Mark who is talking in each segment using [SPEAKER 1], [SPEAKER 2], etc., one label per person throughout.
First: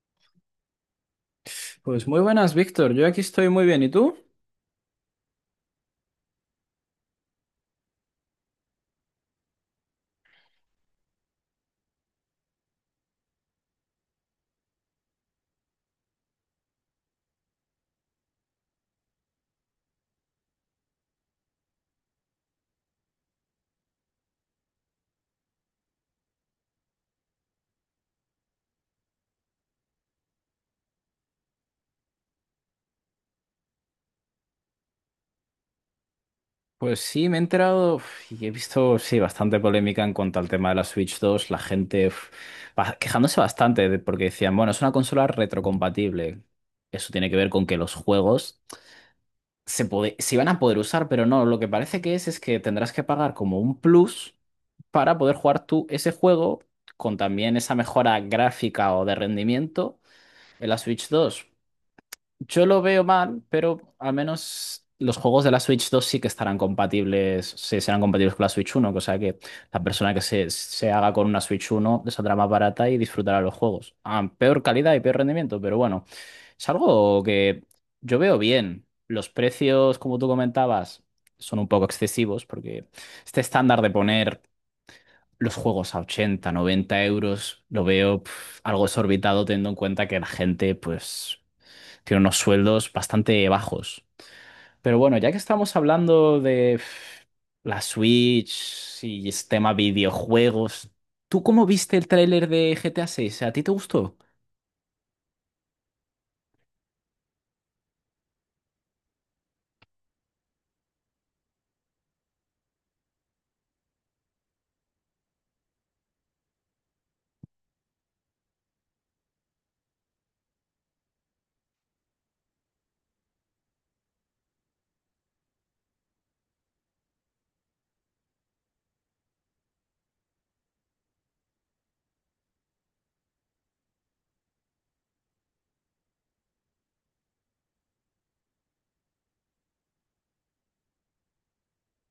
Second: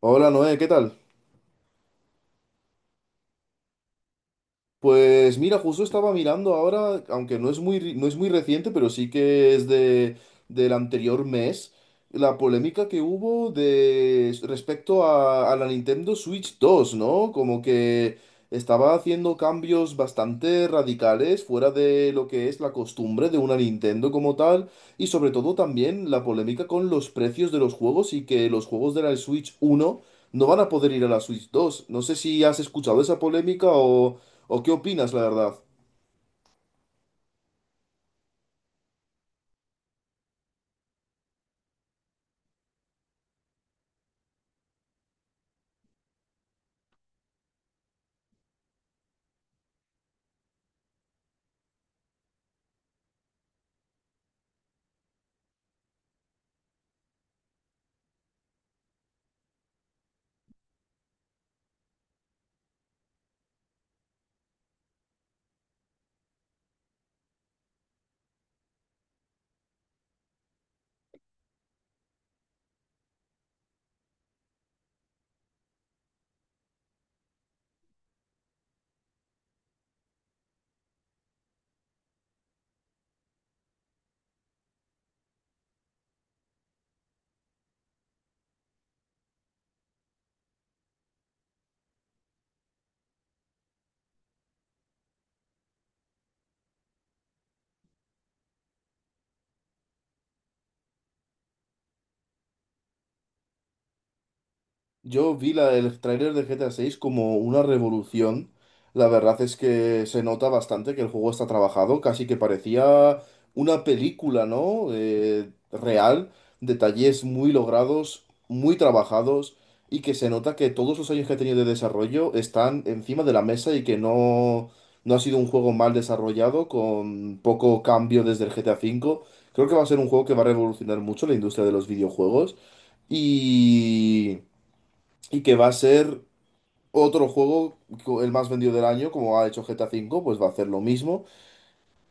[SPEAKER 1] Hola Noé, ¿qué tal?
[SPEAKER 2] Pues muy buenas, Víctor. Yo aquí estoy muy bien. ¿Y tú?
[SPEAKER 1] Pues mira, justo estaba mirando ahora, aunque no es muy, no es muy reciente, pero sí que es de, del anterior mes, la polémica que hubo de, respecto a la Nintendo Switch dos, ¿no? Como que estaba haciendo cambios bastante radicales fuera de lo que es la costumbre de una Nintendo como tal. Y sobre todo también la polémica con los precios de los juegos y que los juegos de la Switch uno no van a poder ir a la Switch dos. No sé si has escuchado esa polémica o qué opinas, la verdad.
[SPEAKER 2] Pues sí, me he enterado y he visto, sí, bastante polémica en cuanto al tema de la Switch 2. La gente quejándose bastante porque decían, bueno, es una consola retrocompatible. Eso tiene que ver con que los juegos se iban a poder usar, pero no. Lo que parece que es que tendrás que pagar como un plus para poder jugar tú ese juego con también esa mejora gráfica o de rendimiento en la Switch 2. Yo lo veo mal, pero al menos los juegos de la Switch 2 sí que estarán compatibles, sí, serán compatibles con la Switch 1, cosa que la persona que se haga con una Switch 1 les saldrá más barata y disfrutará los juegos. A peor calidad y peor rendimiento, pero bueno, es algo que yo veo bien. Los precios, como tú comentabas, son un poco excesivos porque este estándar de poner los juegos a 80, 90 euros, lo veo algo exorbitado teniendo en cuenta que la gente, pues tiene unos sueldos bastante bajos. Pero bueno, ya que estamos hablando de la Switch y este tema videojuegos, ¿tú cómo viste el tráiler de GTA 6? ¿A seis? ¿A ti te gustó?
[SPEAKER 1] Yo vi la, el tráiler de GTA 6 como una revolución. La verdad es que se nota bastante que el juego está trabajado, casi que parecía una película, ¿no? Real, detalles muy logrados, muy trabajados, y que se nota que todos los años que ha tenido de desarrollo están encima de la mesa y que no, no ha sido un juego mal desarrollado con poco cambio desde el GTA V. Creo que va a ser un juego que va a revolucionar mucho la industria de los videojuegos, y y que va a ser otro juego, el más vendido del año, como ha hecho GTA V, pues va a hacer lo mismo.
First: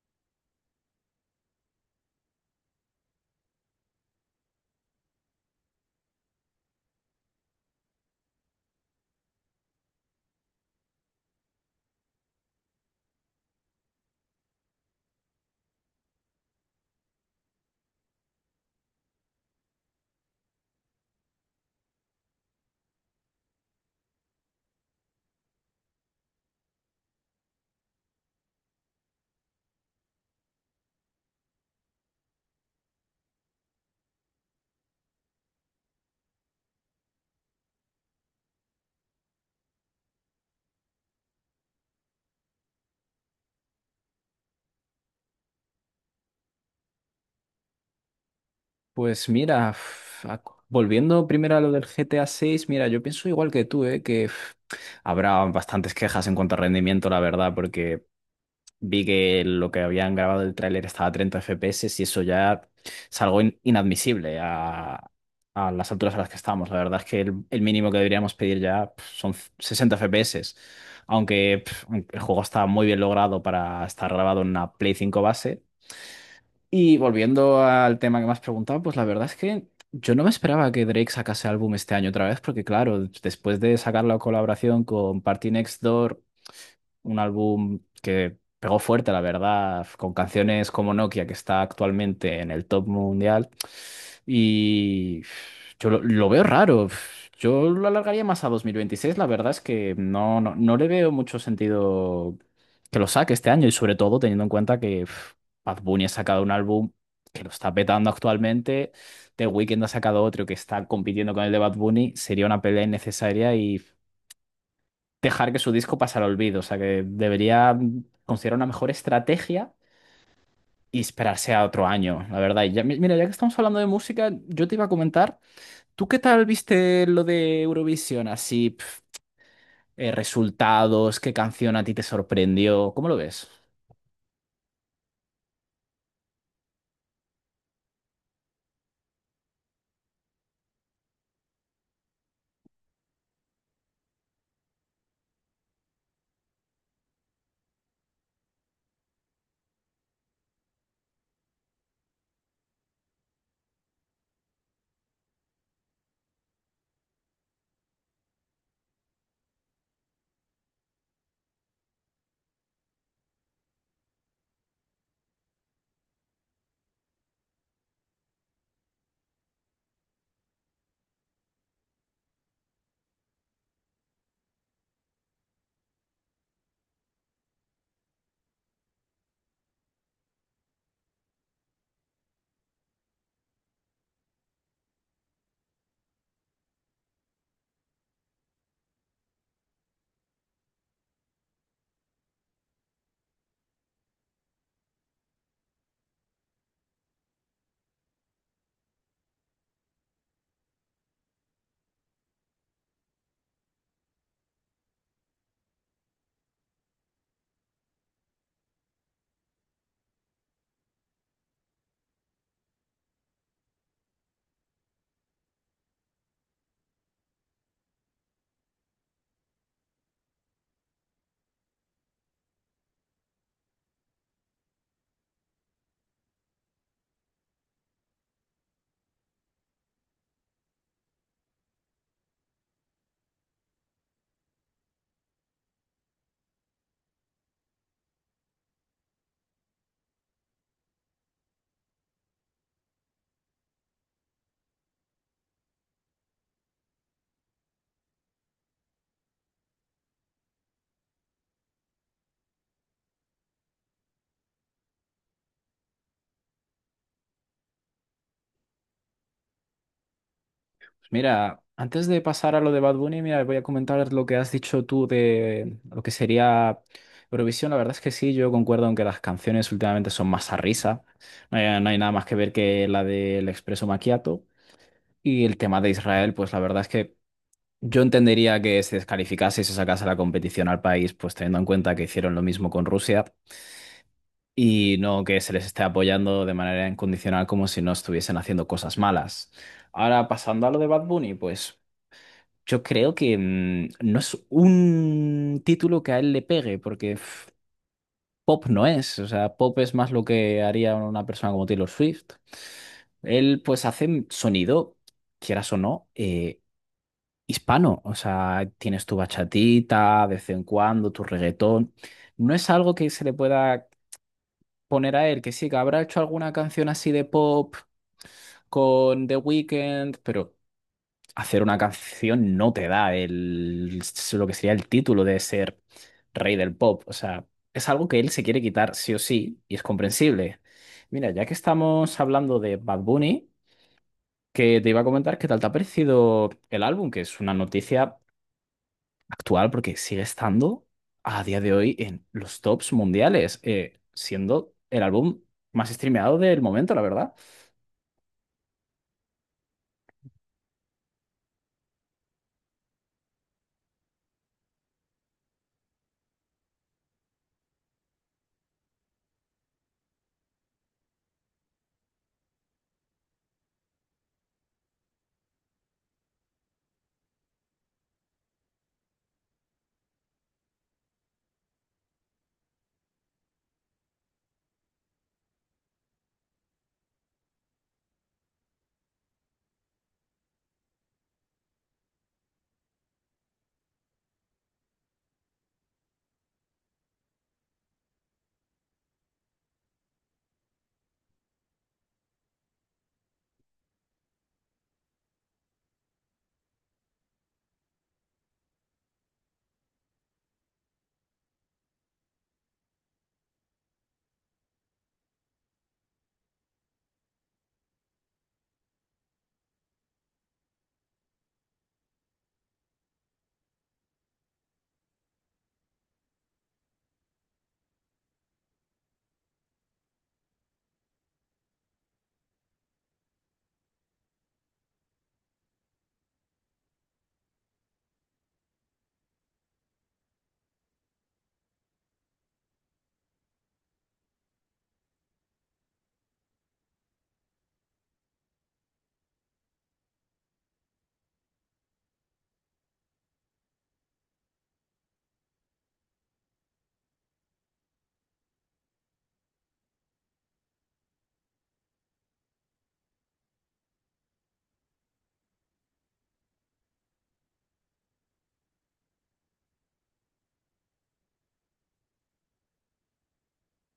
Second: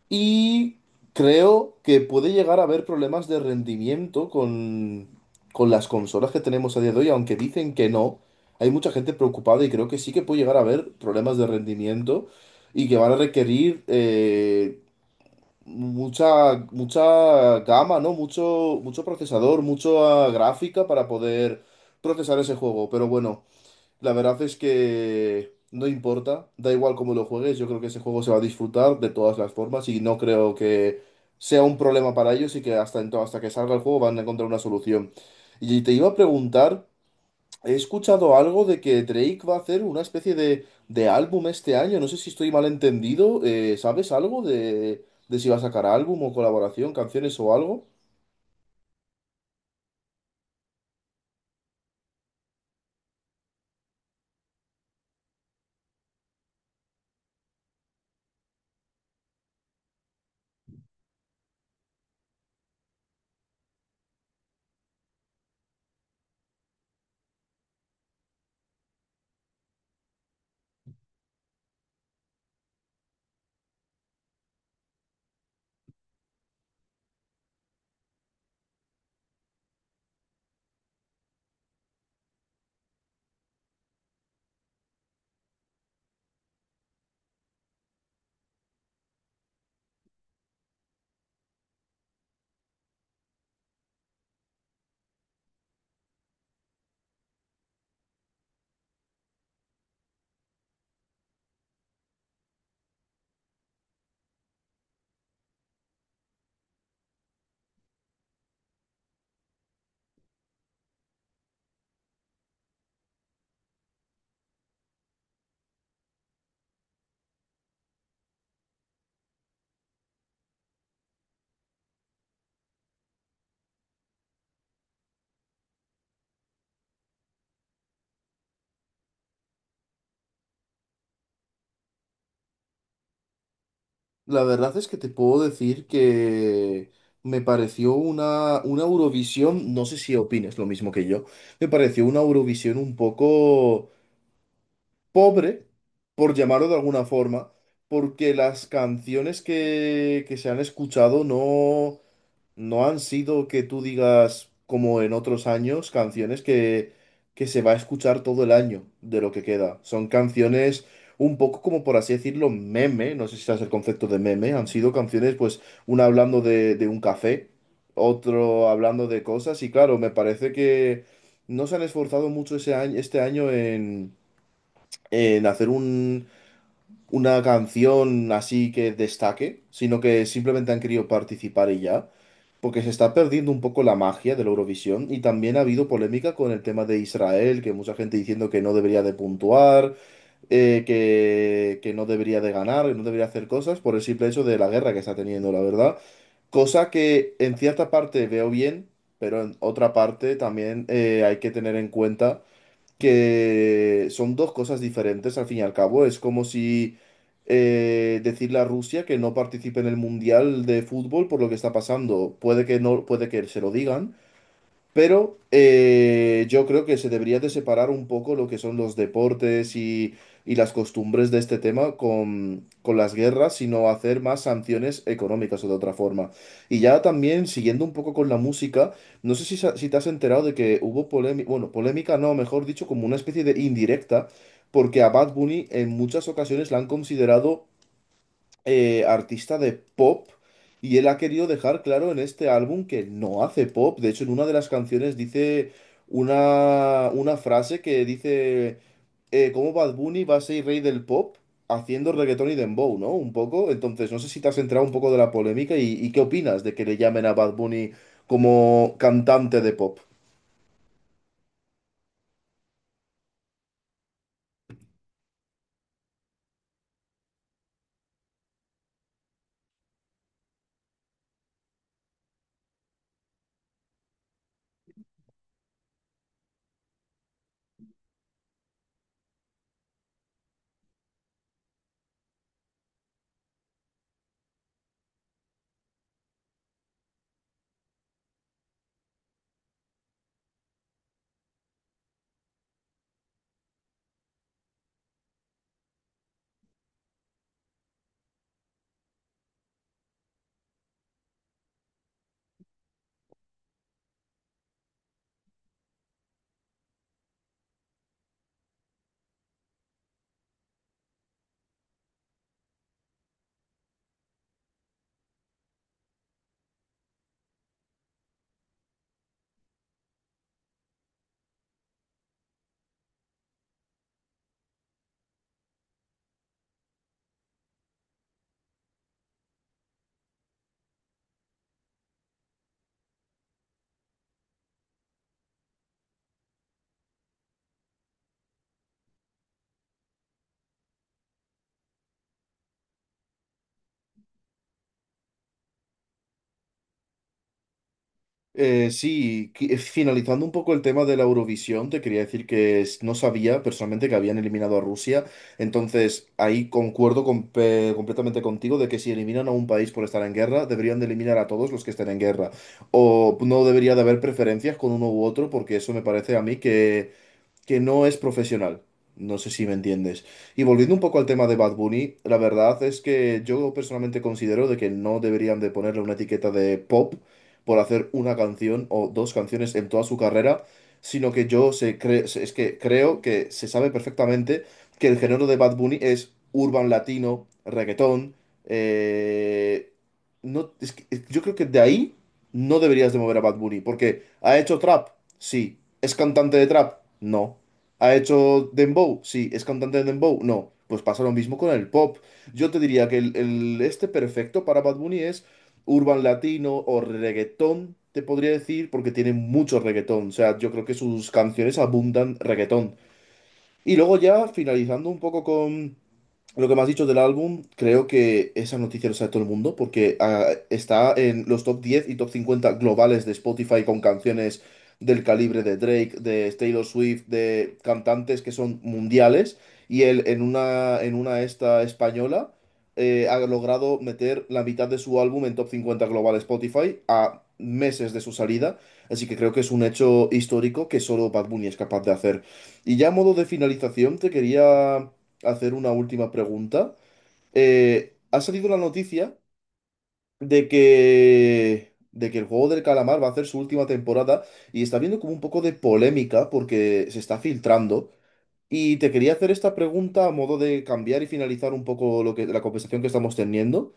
[SPEAKER 1] Y creo que puede llegar a haber problemas de rendimiento con las consolas que tenemos a día de hoy, aunque dicen que no. Hay mucha gente preocupada y creo que sí que puede llegar a haber problemas de rendimiento y que van a requerir mucha, mucha gama, ¿no? Mucho, mucho procesador, mucha gráfica para poder procesar ese juego. Pero bueno. La verdad es que no importa, da igual cómo lo juegues, yo creo que ese juego se va a disfrutar de todas las formas y no creo que sea un problema para ellos y que hasta, hasta que salga el juego van a encontrar una solución. Y te iba a preguntar, he escuchado algo de que Drake va a hacer una especie de álbum este año, no sé si estoy mal entendido, ¿sabes algo de si va a sacar álbum o colaboración, canciones o algo?
[SPEAKER 2] Pues mira, volviendo primero a lo del GTA 6, mira, yo pienso igual que tú, ¿eh? Que habrá bastantes quejas en cuanto a rendimiento, la verdad, porque vi que lo que habían grabado del tráiler estaba a 30 FPS y eso ya es algo inadmisible a las alturas a las que estamos. La verdad es que el mínimo que deberíamos pedir ya son 60 FPS. Aunque el juego está muy bien logrado para estar grabado en una Play 5 base. Y volviendo al tema que me has preguntado, pues la verdad es que yo no me esperaba que Drake sacase álbum este año otra vez, porque claro, después de sacar la colaboración con Party Next Door, un álbum que pegó fuerte, la verdad, con canciones como Nokia, que está actualmente en el top mundial. Y yo lo veo raro. Yo lo alargaría más a 2026. La verdad es que no, no, no le veo mucho sentido que lo saque este año y sobre todo teniendo en cuenta que Bad Bunny ha sacado un álbum que lo está petando actualmente. The Weeknd ha sacado otro que está compitiendo con el de Bad Bunny. Sería una pelea innecesaria y dejar que su disco pasara al olvido. O sea que debería considerar una mejor estrategia y esperarse a otro año, la verdad. Y ya, mira, ya que estamos hablando de música, yo te iba a comentar, ¿tú qué tal viste lo de Eurovisión? Así, resultados, qué canción a ti te sorprendió, ¿cómo lo ves?
[SPEAKER 1] La verdad es que te puedo decir que me pareció una Eurovisión, no sé si opines lo mismo que yo, me pareció una Eurovisión un poco pobre, por llamarlo de alguna forma, porque las canciones que se han escuchado no, no han sido que tú digas, como en otros años, canciones que se va a escuchar todo el año de lo que queda. Son canciones un poco como, por así decirlo, meme, no sé si sabes el concepto de meme, han sido canciones, pues, una hablando de un café, otro hablando de cosas, y claro, me parece que no se han esforzado mucho ese año, este año en hacer un... una canción así que destaque, sino que simplemente han querido participar y ya, porque se está perdiendo un poco la magia de la Eurovisión y también ha habido polémica con el tema de Israel, que mucha gente diciendo que no debería de puntuar, que no debería de ganar, que no debería hacer cosas por el simple hecho de la guerra que está teniendo, la verdad. Cosa que en cierta parte veo bien, pero en otra parte también hay que tener en cuenta que son dos cosas diferentes al fin y al cabo. Es como si decirle a Rusia que no participe en el Mundial de fútbol por lo que está pasando. Puede que no, puede que se lo digan, pero yo creo que se debería de separar un poco lo que son los deportes y las costumbres de este tema con las guerras, sino hacer más sanciones económicas o de otra forma. Y ya también, siguiendo un poco con la música, no sé si, si te has enterado de que hubo polémica, bueno, polémica no, mejor dicho, como una especie de indirecta, porque a Bad Bunny en muchas ocasiones la han considerado artista de pop, y él ha querido dejar claro en este álbum que no hace pop. De hecho, en una de las canciones dice una frase que dice cómo Bad Bunny va a ser rey del pop haciendo reggaetón y dembow, ¿no? Un poco. Entonces, no sé si te has enterado un poco de la polémica y qué opinas de que le llamen a Bad Bunny como cantante de pop.
[SPEAKER 2] Mira, antes de pasar a lo de Bad Bunny, mira, voy a comentar lo que has dicho tú de lo que sería Eurovisión. La verdad es que sí, yo concuerdo en que las canciones últimamente son más a risa. No hay nada más que ver que la del Expreso Macchiato. Y el tema de Israel, pues la verdad es que yo entendería que se descalificase y se sacase la competición al país, pues teniendo en cuenta que hicieron lo mismo con Rusia y no que se les esté apoyando de manera incondicional como si no estuviesen haciendo cosas malas. Ahora, pasando a lo de Bad Bunny, pues. Yo creo que no es un título que a él le pegue, porque pop no es, o sea, pop es más lo que haría una persona como Taylor Swift. Él pues hace sonido, quieras o no, hispano, o sea, tienes tu bachatita de vez en cuando, tu reggaetón. No es algo que se le pueda poner a él, que sí, que habrá hecho alguna canción así de pop con The Weeknd, pero... hacer una canción no te da lo que sería el título de ser rey del pop. O sea, es algo que él se quiere quitar sí o sí y es comprensible. Mira, ya que estamos hablando de Bad Bunny, que te iba a comentar qué tal te ha parecido el álbum, que es una noticia actual porque sigue estando a día de hoy en los tops mundiales, siendo el álbum más streameado del momento, la verdad.
[SPEAKER 1] Sí, finalizando un poco el tema de la Eurovisión, te quería decir que no sabía personalmente que habían eliminado a Rusia, entonces ahí concuerdo completamente contigo de que si eliminan a un país por estar en guerra, deberían de eliminar a todos los que estén en guerra, o no debería de haber preferencias con uno u otro, porque eso me parece a mí que no es profesional. No sé si me entiendes. Y volviendo un poco al tema de Bad Bunny, la verdad es que yo personalmente considero de que no deberían de ponerle una etiqueta de pop por hacer una canción o dos canciones en toda su carrera, sino que yo es que creo que se sabe perfectamente que el género de Bad Bunny es urban latino, reggaetón, eh, no, yo creo que de ahí no deberías de mover a Bad Bunny, porque ¿ha hecho trap? Sí. ¿Es cantante de trap? No. ¿Ha hecho dembow? Sí. ¿Es cantante de dembow? No. Pues pasa lo mismo con el pop. Yo te diría que este perfecto para Bad Bunny es urban latino o reggaetón, te podría decir, porque tiene mucho reggaetón. O sea, yo creo que sus canciones abundan reggaetón. Y luego ya finalizando un poco con lo que me has dicho del álbum, creo que esa noticia lo sabe todo el mundo porque está en los top 10 y top 50 globales de Spotify con canciones del calibre de Drake, de Taylor Swift, de cantantes que son mundiales, y él en una esta española ha logrado meter la mitad de su álbum en top 50 global Spotify a meses de su salida, así que creo que es un hecho histórico que solo Bad Bunny es capaz de hacer. Y ya a modo de finalización, te quería hacer una última pregunta. Ha salido la noticia de que el juego del calamar va a hacer su última temporada y está habiendo como un poco de polémica porque se está filtrando. Y te quería hacer esta pregunta a modo de cambiar y finalizar un poco lo que, la conversación que estamos teniendo.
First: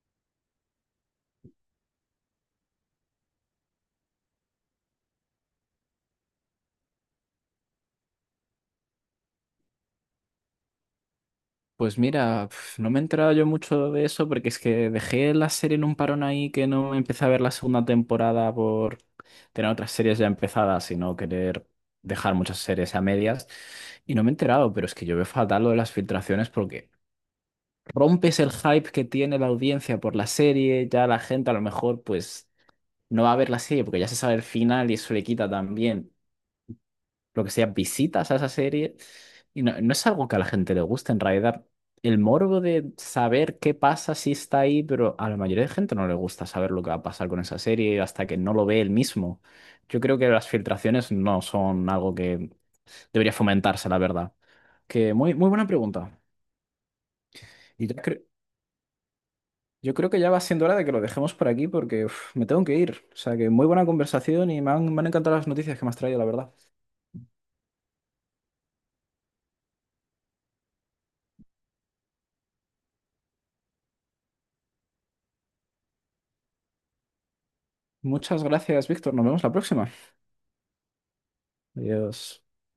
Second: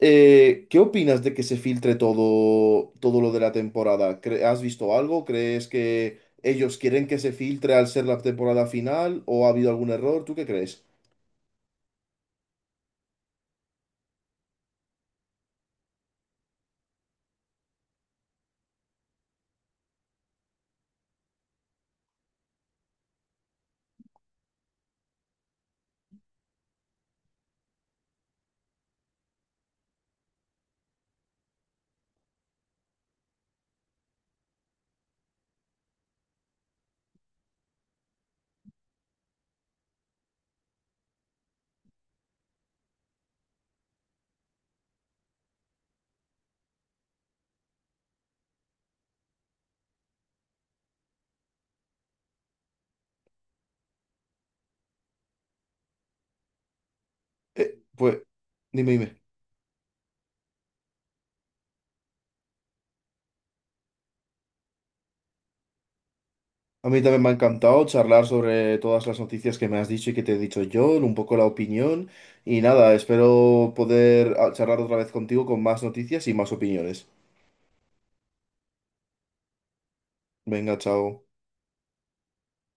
[SPEAKER 1] ¿Qué opinas de que se filtre todo, todo lo de la temporada? Has visto algo? ¿Crees que ellos quieren que se filtre al ser la temporada final o ha habido algún error? ¿Tú qué crees?
[SPEAKER 2] Pues mira, no me he enterado yo mucho de eso porque es que dejé la serie en un parón ahí que no empecé a ver la segunda temporada por tener otras series ya empezadas y no querer dejar muchas series a medias. Y no me he enterado, pero es que yo veo fatal lo de las filtraciones porque rompes el hype que tiene la audiencia por la serie, ya la gente a lo mejor pues no va a ver la serie porque ya se sabe el final y eso le quita también lo que sea, visitas a esa serie. Y no, no es algo que a la gente le guste, en realidad. El morbo de saber qué pasa si está ahí, pero a la mayoría de gente no le gusta saber lo que va a pasar con esa serie hasta que no lo ve él mismo. Yo creo que las filtraciones no son algo que debería fomentarse, la verdad. Que muy, muy buena pregunta. Y ya
[SPEAKER 1] Pues dime, dime.
[SPEAKER 2] yo creo que ya va siendo hora de que lo dejemos por aquí porque me tengo que ir. O sea que muy buena conversación y me han encantado las noticias que me has traído, la verdad.
[SPEAKER 1] A mí también me ha encantado charlar sobre todas las noticias que me has dicho y que te he dicho yo, un poco la opinión y nada, espero poder charlar otra vez contigo con más noticias y más opiniones.
[SPEAKER 2] Muchas gracias, Víctor. Nos vemos la próxima.
[SPEAKER 1] Venga, chao.
[SPEAKER 2] Adiós.